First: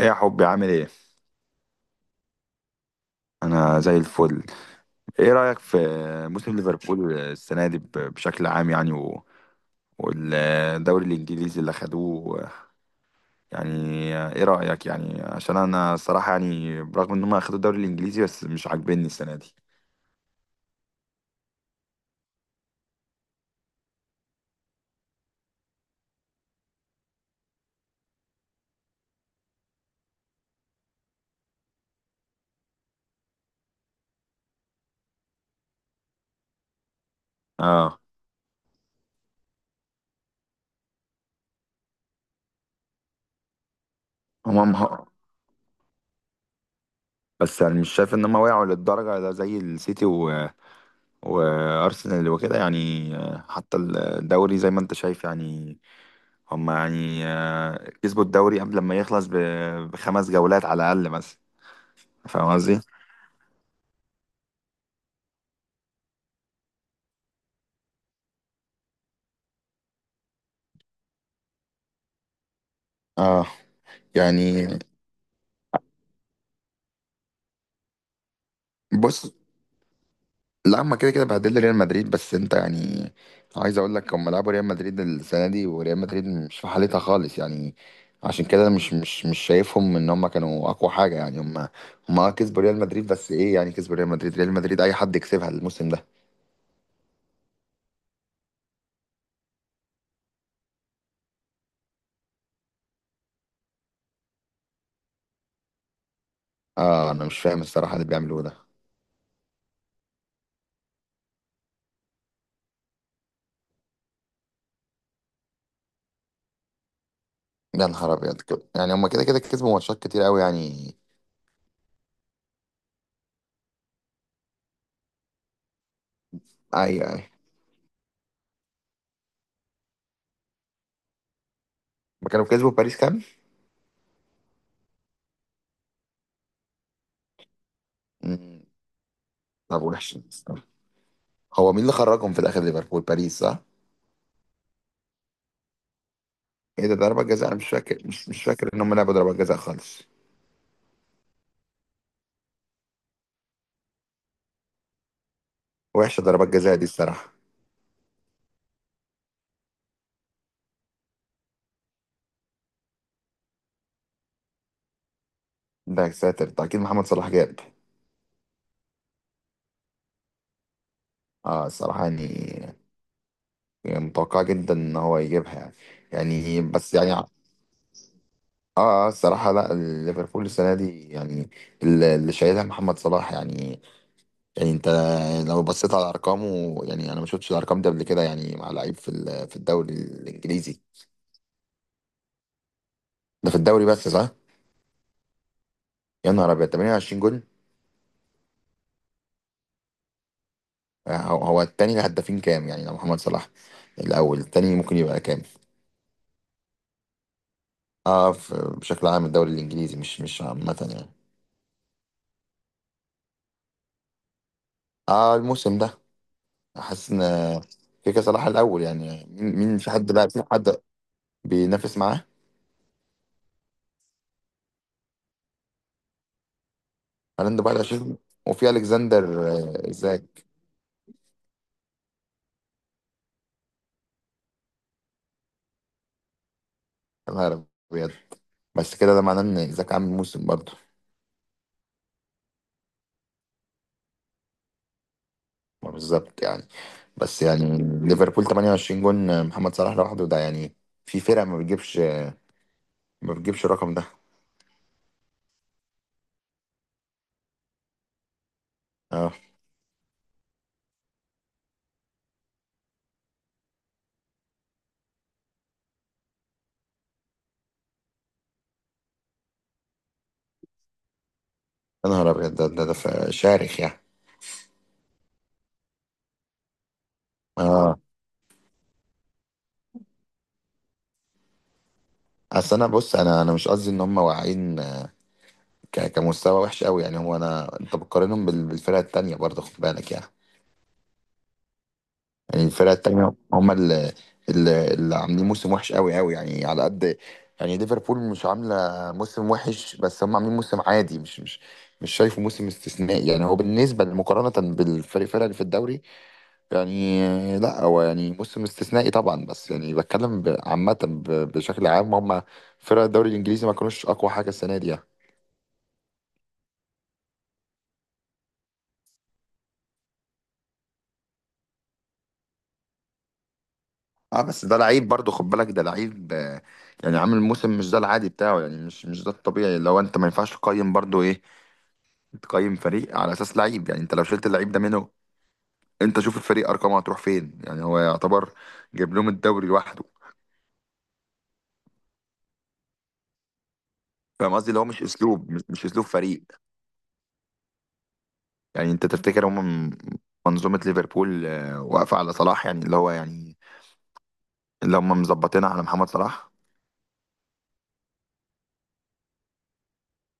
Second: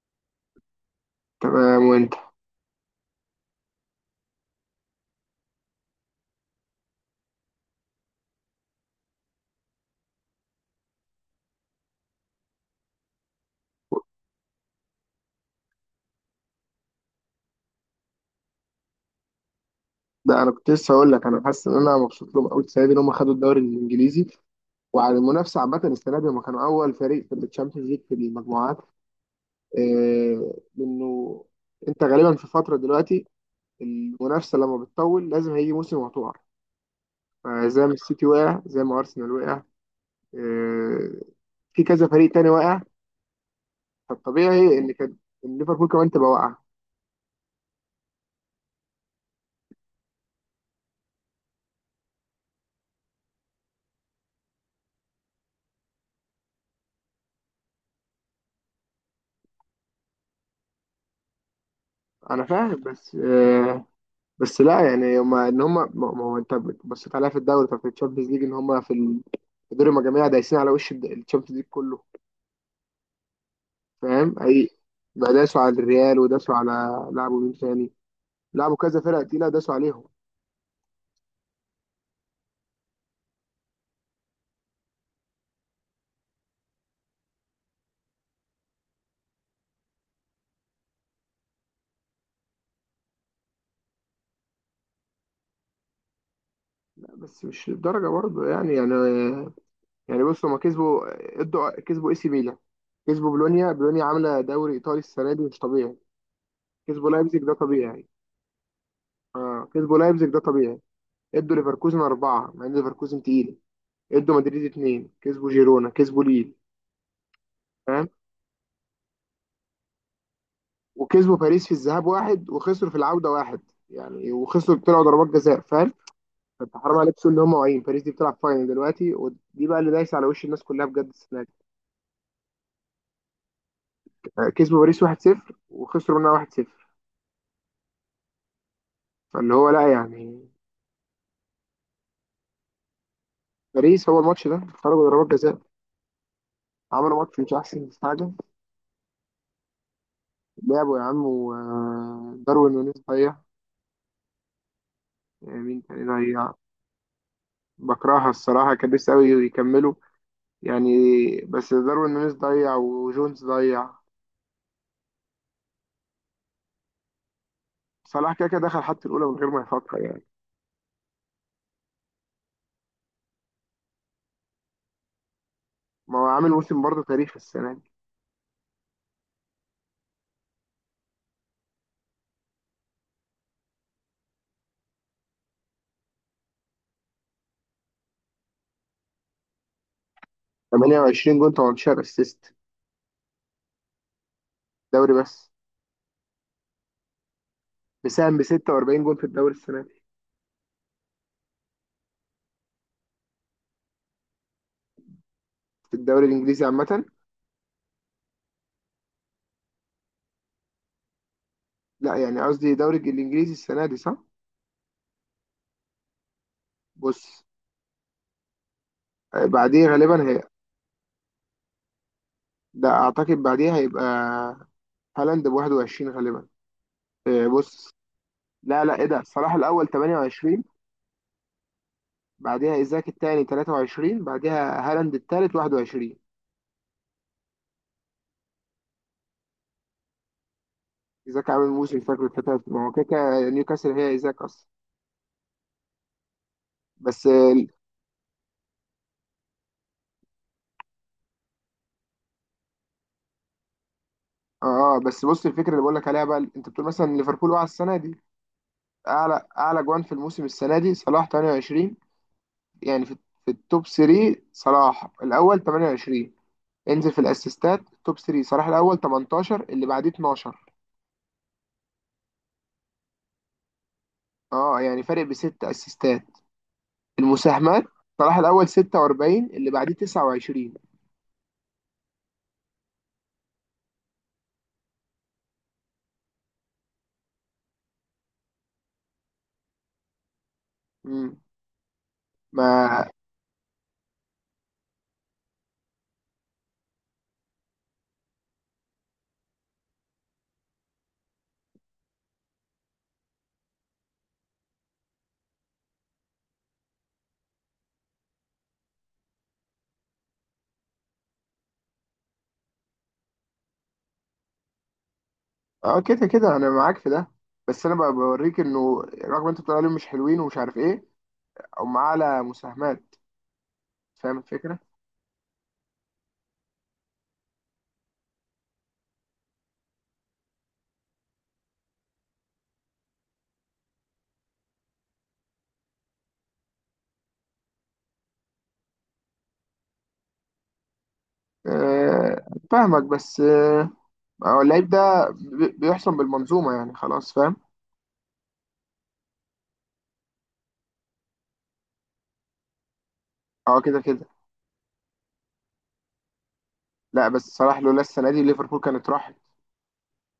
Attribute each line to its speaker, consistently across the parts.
Speaker 1: ايه يا حبي، عامل ايه؟
Speaker 2: تمام وانت.
Speaker 1: انا زي الفل. ايه رأيك في موسم ليفربول السنة دي بشكل عام يعني والدوري الانجليزي اللي خدوه يعني؟ ايه رأيك يعني؟ عشان انا الصراحة يعني برغم ان هم اخدوا الدوري الانجليزي بس مش عاجبني السنة دي.
Speaker 2: ده انا كنت لسه هقول لك انا حاسس ان انا مبسوط لهم قوي السنه دي ان هم خدوا الدوري الانجليزي، وعلى المنافسه عامه السنه دي هم كانوا اول فريق في الشامبيونز ليج في المجموعات، لانه انت غالبا في فتره دلوقتي، المنافسه لما بتطول لازم هيجي موسم وهتقع، فزي ما
Speaker 1: اه.
Speaker 2: السيتي وقع زي ما ارسنال وقع، آه، في كذا فريق تاني وقع،
Speaker 1: هم
Speaker 2: فالطبيعي ان
Speaker 1: مه...
Speaker 2: كان إن ليفربول كمان تبقى واقعه.
Speaker 1: بس يعني مش شايف ان هم وقعوا للدرجة ده زي السيتي وارسنال وكده يعني. حتى الدوري زي ما انت شايف، يعني هم يعني كسبوا الدوري قبل ما يخلص بخمس جولات على الأقل مثلا.
Speaker 2: انا
Speaker 1: فاهم
Speaker 2: فاهم،
Speaker 1: قصدي؟
Speaker 2: بس لا يعني هما ان هما ما هو انت بصيت عليها في الدوري، طب في الشامبيونز ليج ان هما في دور المجاميع دايسين على وش الشامبيونز ليج كله،
Speaker 1: اه
Speaker 2: فاهم
Speaker 1: يعني،
Speaker 2: اي؟ بقى داسوا على الريال وداسوا على، لعبوا مين تاني، لعبوا كذا فرقة
Speaker 1: بص،
Speaker 2: تقيلة داسوا عليهم.
Speaker 1: لا هما كده كده بهدلوا ريال مدريد، بس انت يعني عايز اقول لك هما لعبوا ريال مدريد السنه دي، وريال مدريد مش في حالتها خالص يعني. عشان كده مش شايفهم ان هما كانوا اقوى حاجه، يعني هما كسبوا ريال مدريد، بس ايه يعني كسبوا ريال مدريد؟ ريال مدريد اي حد يكسبها الموسم ده.
Speaker 2: لا، بس مش للدرجة برضه يعني يعني. بص، هما كسبوا، ادوا، كسبوا اي سي ميلان، كسبوا بولونيا، بولونيا عاملة دوري ايطالي السنة دي مش طبيعي. كسبوا
Speaker 1: اه انا مش
Speaker 2: لايبزيج ده
Speaker 1: فاهم الصراحه اللي
Speaker 2: طبيعي.
Speaker 1: بيعملوه ده.
Speaker 2: اه كسبوا لايبزيج ده طبيعي. ادوا ليفركوزن أربعة مع ان ليفركوزن تقيل، ادوا مدريد اتنين، كسبوا جيرونا، كسبوا ليل،
Speaker 1: يا
Speaker 2: فاهم؟
Speaker 1: نهار ابيض، كده يعني هما كده كده كسبوا ماتشات كتير قوي يعني.
Speaker 2: وكسبوا باريس في الذهاب واحد، وخسروا في العودة واحد، يعني وخسروا طلعوا ضربات جزاء، فاهم؟ فانت
Speaker 1: ايوه،
Speaker 2: حرام عليك
Speaker 1: ايوه،
Speaker 2: تقول ان هم واعيين، باريس دي بتلعب فاينل دلوقتي، ودي بقى اللي دايسه على وش الناس كلها بجد السنه دي.
Speaker 1: ما كانوا كسبوا باريس كام؟
Speaker 2: كسبوا باريس 1-0 وخسروا منها 1-0.
Speaker 1: مم.
Speaker 2: فاللي هو
Speaker 1: طب
Speaker 2: لا
Speaker 1: وحش.
Speaker 2: يعني.
Speaker 1: هو مين اللي خرجهم في الاخر، ليفربول، باريس صح؟
Speaker 2: باريس، هو الماتش ده خرجوا ضربات جزاء،
Speaker 1: ايه ده
Speaker 2: عملوا
Speaker 1: ضربات
Speaker 2: ماتش
Speaker 1: جزاء؟
Speaker 2: مش
Speaker 1: انا مش
Speaker 2: احسن
Speaker 1: فاكر، مش,
Speaker 2: حاجه.
Speaker 1: مش فاكر ان هم لعبوا ضربات جزاء خالص.
Speaker 2: لعبوا يا عم، وداروين نونيز ضيع، مين تاني
Speaker 1: وحشه ضربات
Speaker 2: ضيع.
Speaker 1: جزاء دي الصراحه.
Speaker 2: بكرهها الصراحه، كان لسه قوي يكملوا يعني، بس داروين نونيز ضيع وجونز ضيع.
Speaker 1: ده يا ساتر ده اكيد محمد صلاح جاب.
Speaker 2: صلاح كده كده دخل حتى الأولى من غير ما يفكر يعني.
Speaker 1: اه الصراحه يعني متوقع جدا ان هو يجيبها يعني.
Speaker 2: ما هو عامل
Speaker 1: يعني
Speaker 2: موسم
Speaker 1: بس
Speaker 2: برضه
Speaker 1: يعني اه،
Speaker 2: تاريخي السنة دي.
Speaker 1: اه الصراحه لا. ليفربول السنه دي يعني اللي شايلها محمد صلاح يعني. يعني انت لو بصيت على ارقامه، يعني انا ما شفتش الارقام دي قبل كده يعني مع لعيب في في الدوري الانجليزي.
Speaker 2: 28 جون 18 اسيست،
Speaker 1: ده في الدوري بس، صح؟
Speaker 2: دوري بس.
Speaker 1: يا نهار ابيض، 28 جول.
Speaker 2: مساهم ب 46 جون في الدوري السنة دي،
Speaker 1: هو، هو التاني الهدافين كام يعني لو محمد صلاح الاول؟ التاني ممكن يبقى كام؟
Speaker 2: في الدوري الإنجليزي عامة.
Speaker 1: اه بشكل عام الدوري الانجليزي، مش عامه يعني.
Speaker 2: لا، يعني قصدي دوري الإنجليزي السنة دي، صح؟
Speaker 1: اه الموسم ده. حاسس ان
Speaker 2: بص،
Speaker 1: كيكا صلاح الاول، يعني مين؟
Speaker 2: بعديه
Speaker 1: في حد
Speaker 2: غالبا
Speaker 1: بقى؟
Speaker 2: هي،
Speaker 1: في حد بينافس معاه؟
Speaker 2: ده أعتقد بعديه هيبقى هالاند ب 21 غالبا.
Speaker 1: هالاند ب
Speaker 2: بص.
Speaker 1: 21، وفي
Speaker 2: لا لا، إيه ده،
Speaker 1: الكسندر
Speaker 2: صلاح الأول
Speaker 1: ازاك.
Speaker 2: 28، بعديها إيزاك التاني 23، بعديها هالاند التالت 21.
Speaker 1: يا نهار ابيض. بس كده ده معناه ان ايزاك عامل موسم برضه.
Speaker 2: ايزاك عامل موسم، فاكر الفتات، ما هو كده كده نيوكاسل هي ايزاك اصلا.
Speaker 1: ما بالظبط يعني.
Speaker 2: بس
Speaker 1: بس
Speaker 2: ال-
Speaker 1: يعني ليفربول 28 جون محمد صلاح لوحده ده يعني، في فرق ما بتجيبش الرقم ده.
Speaker 2: اه بس بص، الفكره اللي بقول لك عليها بقى، انت بتقول مثلا ليفربول وقع السنه دي،
Speaker 1: اه،
Speaker 2: اعلى جوان في الموسم السنه دي صلاح 28. يعني في التوب 3، صلاح الاول 28. انزل في الاسيستات، توب 3، صلاح الاول 18 اللي بعديه 12.
Speaker 1: يا نهار ابيض، شارخ يعني.
Speaker 2: اه يعني فارق بست اسيستات، المساهمات،
Speaker 1: اه.
Speaker 2: صلاح الاول 46 اللي بعديه 29.
Speaker 1: اصل انا، بص، انا مش قصدي ان هم واقعين كمستوى وحش قوي يعني. هو انا، انت بتقارنهم بالفرق التانية برضه، خد بالك يعني.
Speaker 2: امم
Speaker 1: يعني الفرق
Speaker 2: ما
Speaker 1: التانية هم اللي عاملين موسم وحش قوي قوي يعني، على قد يعني. ليفربول مش عاملة موسم وحش، بس هم عاملين موسم عادي، مش شايفه موسم استثنائي يعني. هو بالنسبة مقارنة بالفريق، الفرق اللي في الدوري يعني. لا هو يعني موسم استثنائي طبعا، بس يعني بتكلم عامة، بشكل عام هم فرق الدوري الإنجليزي ما كانوش أقوى حاجة السنة دي يعني.
Speaker 2: اه كده كده انا معاك في ده. بس انا بقى بوريك انه رغم انت بتقول عليهم مش حلوين ومش عارف ايه، هم اعلى مساهمات، فاهم
Speaker 1: اه بس ده
Speaker 2: الفكره؟
Speaker 1: لعيب برضه، خد بالك، ده لعيب يعني عامل موسم مش ده العادي بتاعه يعني. مش ده الطبيعي. لو انت، ما ينفعش تقيم برضه، ايه، تقيم فريق على اساس لعيب يعني. انت لو شلت اللعيب ده منه، انت شوف الفريق ارقامه هتروح فين يعني. هو يعتبر جايب لهم الدوري لوحده.
Speaker 2: أه فاهمك، بس
Speaker 1: فاهم
Speaker 2: هو
Speaker 1: قصدي، اللي هو
Speaker 2: اللعيب
Speaker 1: مش
Speaker 2: ده
Speaker 1: اسلوب، مش, مش اسلوب
Speaker 2: بيحسن
Speaker 1: فريق.
Speaker 2: بالمنظومه يعني، خلاص فاهم؟
Speaker 1: يعني انت تفتكر هم، منظومة ليفربول واقفة على صلاح، يعني اللي هو يعني
Speaker 2: اه كده كده.
Speaker 1: اللي هم مظبطينها على محمد صلاح؟
Speaker 2: لا بس صلاح لولا السنه دي ليفربول كانت راحت.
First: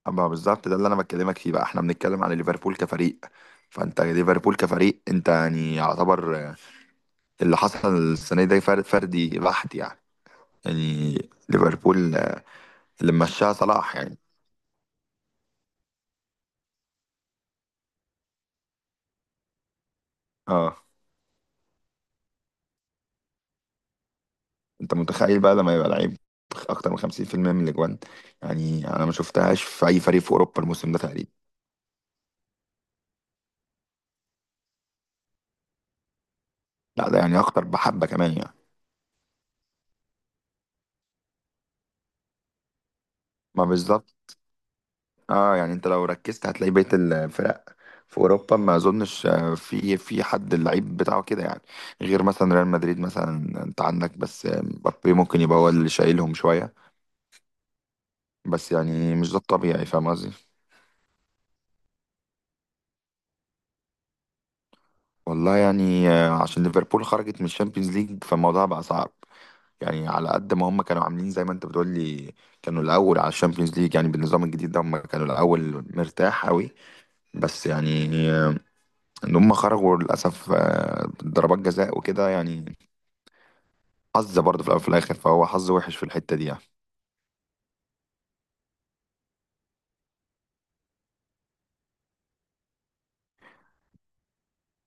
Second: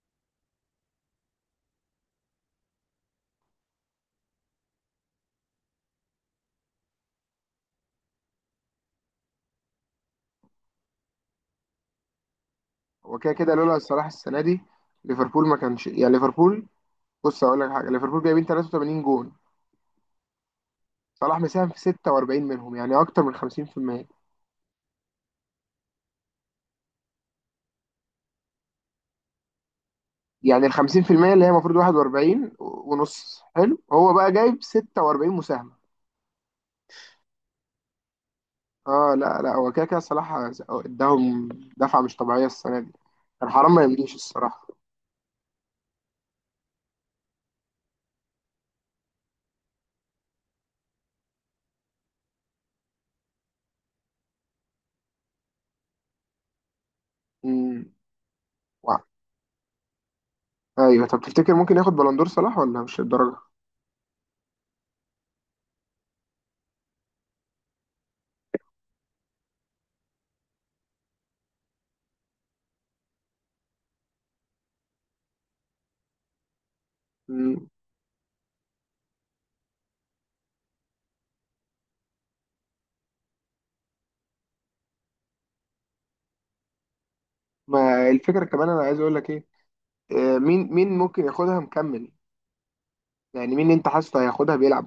Speaker 1: أما بالظبط، ده اللي انا بكلمك فيه بقى. احنا بنتكلم على ليفربول كفريق، فانت ليفربول كفريق انت يعني يعتبر اللي حصل السنة دي فرد، فردي بحت يعني. يعني ليفربول اللي
Speaker 2: هو كده
Speaker 1: مشاها
Speaker 2: كده لولا
Speaker 1: صلاح
Speaker 2: صلاح
Speaker 1: يعني.
Speaker 2: السنه دي ليفربول ما كانش يعني ليفربول. بص اقول لك حاجه، ليفربول جايبين 83 جون،
Speaker 1: اه،
Speaker 2: صلاح مساهم في 46 منهم، يعني اكتر من 50%.
Speaker 1: انت متخيل بقى لما يبقى لعيب اكتر من 50% من الاجوان؟ يعني انا ما شفتهاش في اي فريق في اوروبا
Speaker 2: يعني ال
Speaker 1: الموسم ده تقريبا.
Speaker 2: 50% اللي هي المفروض 41 ونص، حلو هو بقى جايب 46 مساهمة.
Speaker 1: لا ده يعني اكتر بحبه كمان يعني.
Speaker 2: اه لا لا، هو كده كده صلاح اداهم دفعة مش طبيعية السنة دي، كان
Speaker 1: ما
Speaker 2: حرام ما يمليش
Speaker 1: بالظبط.
Speaker 2: الصراحة.
Speaker 1: اه يعني، انت لو ركزت هتلاقي بقيه الفرق في اوروبا ما اظنش في حد اللعيب بتاعه كده يعني، غير مثلا ريال مدريد مثلا، انت عندك بس مبابي ممكن يبقى هو اللي شايلهم شويه.
Speaker 2: امم
Speaker 1: بس
Speaker 2: وا-
Speaker 1: يعني مش ده الطبيعي، فاهم قصدي.
Speaker 2: ايوه، طب تفتكر ممكن ياخد بلندور صلاح ولا مش الدرجة؟
Speaker 1: والله يعني عشان ليفربول خرجت من الشامبيونز ليج فالموضوع بقى صعب يعني. على قد ما هم كانوا عاملين زي ما انت بتقول لي كانوا الاول على الشامبيونز ليج، يعني بالنظام الجديد ده هم كانوا الاول مرتاح قوي. بس
Speaker 2: امم
Speaker 1: يعني ان هم خرجوا للاسف ضربات جزاء وكده يعني. حظ برضه في الاول وفي الاخر، فهو حظ وحش في الحته دي يعني.
Speaker 2: ما الفكرة كمان، انا عايز اقول لك ايه، مين ممكن ياخدها مكمل. يعني مين انت حاسه هياخدها بيلعب؟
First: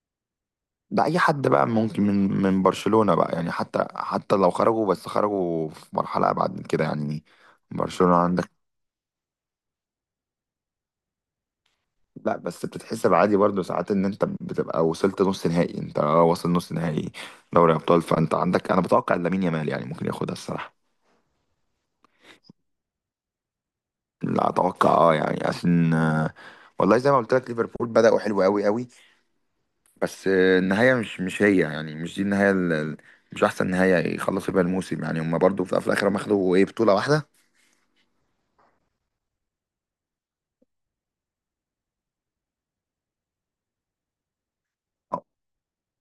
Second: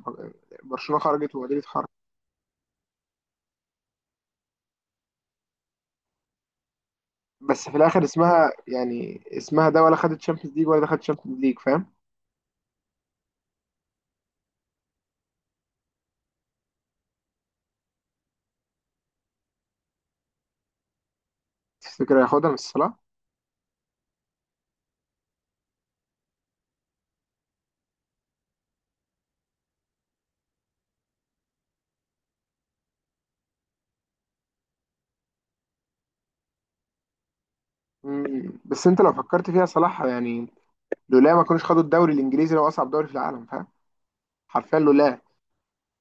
Speaker 2: برشلونة
Speaker 1: ده اي
Speaker 2: خرجت
Speaker 1: حد
Speaker 2: ومدريد
Speaker 1: بقى
Speaker 2: خرج.
Speaker 1: ممكن من برشلونه بقى يعني، حتى لو خرجوا، بس خرجوا في مرحله ابعد من كده يعني.
Speaker 2: بس في الاخر
Speaker 1: برشلونه
Speaker 2: اسمها
Speaker 1: عندك.
Speaker 2: يعني اسمها ده، ولا خدت شامبيونز ليج ولا دخلت شامبيونز ليج، فاهم؟
Speaker 1: لا بس بتتحسب عادي برضه ساعات ان انت بتبقى وصلت نص نهائي، انت واصل نص نهائي دوري ابطال، فانت عندك انا بتوقع إن لامين يامال يعني ممكن ياخدها الصراحه.
Speaker 2: تفتكر هياخدها من صلاح؟
Speaker 1: لا اتوقع، اه يعني عشان والله زي ما قلت لك ليفربول بدأوا حلو قوي قوي، بس النهايه مش هي يعني، مش دي النهايه، مش احسن نهايه يخلصوا بيها الموسم يعني. هم برضه في الاخر هم اخدوا ايه؟ بطوله واحده.
Speaker 2: بس انت لو فكرت فيها صلاح يعني، لولا ما كانوش خدوا الدوري الانجليزي لو اصعب دوري في العالم، فاهم؟ حرفيا لولا.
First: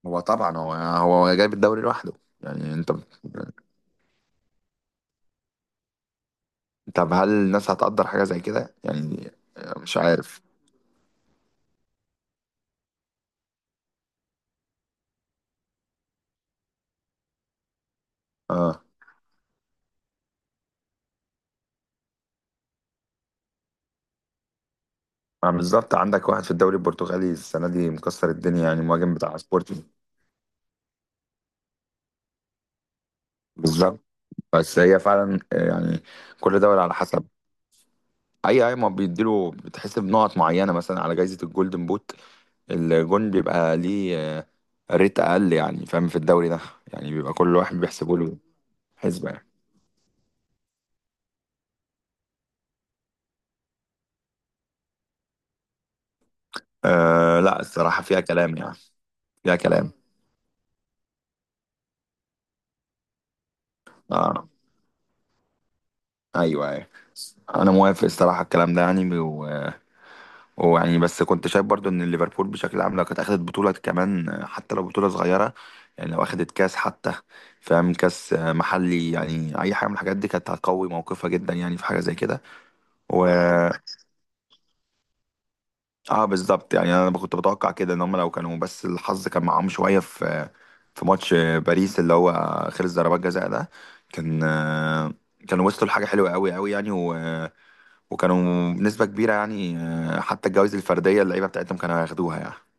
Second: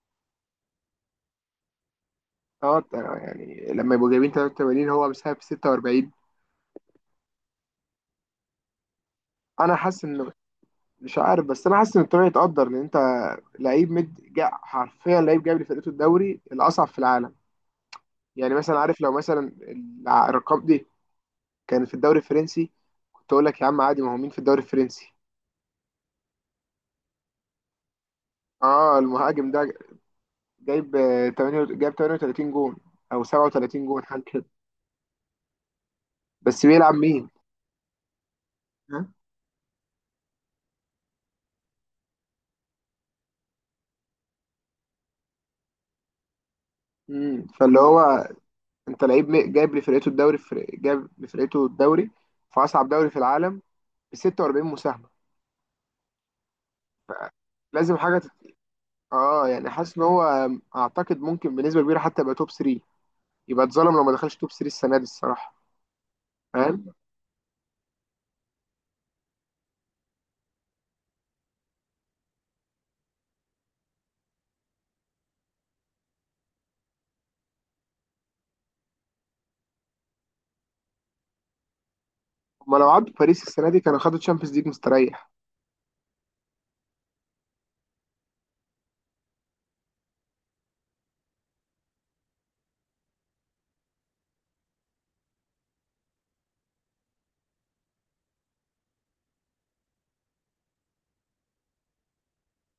Speaker 1: هو طبعا هو هو جايب الدوري لوحده يعني.
Speaker 2: اه
Speaker 1: انت،
Speaker 2: يعني لما يبقوا جايبين 83 هو مساهم في 46.
Speaker 1: طب هل الناس هتقدر حاجه زي كده يعني؟
Speaker 2: انا
Speaker 1: مش
Speaker 2: حاسس انه،
Speaker 1: عارف.
Speaker 2: مش عارف، بس انا حاسس ان الطريق يتقدر، لان انت لعيب مد جا حرفيا، لعيب جايب لفرقته الدوري الاصعب في العالم. يعني مثلا
Speaker 1: آه،
Speaker 2: عارف، لو مثلا الارقام دي كانت في الدوري الفرنسي، كنت اقول لك يا عم عادي، ما هو مين في الدوري الفرنسي.
Speaker 1: ما بالظبط. عندك واحد في الدوري البرتغالي السنة دي مكسر الدنيا يعني،
Speaker 2: اه
Speaker 1: مهاجم بتاع
Speaker 2: المهاجم ده
Speaker 1: سبورتنج.
Speaker 2: جايب 8، جايب 38 جون او 37
Speaker 1: بالظبط.
Speaker 2: جون حاجه كده.
Speaker 1: بس هي فعلا يعني كل
Speaker 2: بس
Speaker 1: دوري
Speaker 2: بيلعب
Speaker 1: على حسب.
Speaker 2: مين؟
Speaker 1: اي ما
Speaker 2: ها؟
Speaker 1: بيديله، بتحسب نقط معينة مثلا على جائزة الجولدن بوت. الجون بيبقى ليه ريت اقل يعني، فاهم، في الدوري ده يعني بيبقى
Speaker 2: مم.
Speaker 1: كل واحد
Speaker 2: فاللي
Speaker 1: بيحسبوا
Speaker 2: هو،
Speaker 1: له
Speaker 2: انت لعيب
Speaker 1: حسبة يعني.
Speaker 2: جايب لفرقته الدوري في اصعب دوري في العالم ب 46 مساهمه.
Speaker 1: أه لا
Speaker 2: لازم
Speaker 1: الصراحة
Speaker 2: حاجه
Speaker 1: فيها كلام يعني.
Speaker 2: اه
Speaker 1: فيها
Speaker 2: يعني
Speaker 1: كلام.
Speaker 2: حاسس ان هو، اعتقد ممكن بنسبه كبيره حتى يبقى توب 3. يبقى اتظلم لو ما دخلش
Speaker 1: اه،
Speaker 2: توب 3 السنه دي الصراحه،
Speaker 1: ايوه،
Speaker 2: فاهم؟
Speaker 1: ايوه، انا موافق الصراحة الكلام ده يعني. ويعني بس كنت شايف برضو ان ليفربول بشكل عام لو كانت اخدت بطوله كمان، حتى لو بطوله صغيره يعني، لو اخدت كاس حتى، فاهم، كاس محلي يعني، اي حاجه من الحاجات دي كانت هتقوي موقفها جدا يعني في حاجه زي كده.
Speaker 2: هما لو عدوا
Speaker 1: و
Speaker 2: باريس السنه دي كانوا خدوا تشامبيونز ليج مستريح.
Speaker 1: اه بالظبط يعني، انا كنت بتوقع كده ان هم لو كانوا بس الحظ كان معاهم شويه في ماتش باريس اللي هو خلص ضربات جزاء ده، كان كانوا وصلوا لحاجه حلوه قوي قوي يعني، وكانوا بنسبه كبيره يعني حتى الجوائز الفرديه اللعيبه بتاعتهم كانوا هياخدوها يعني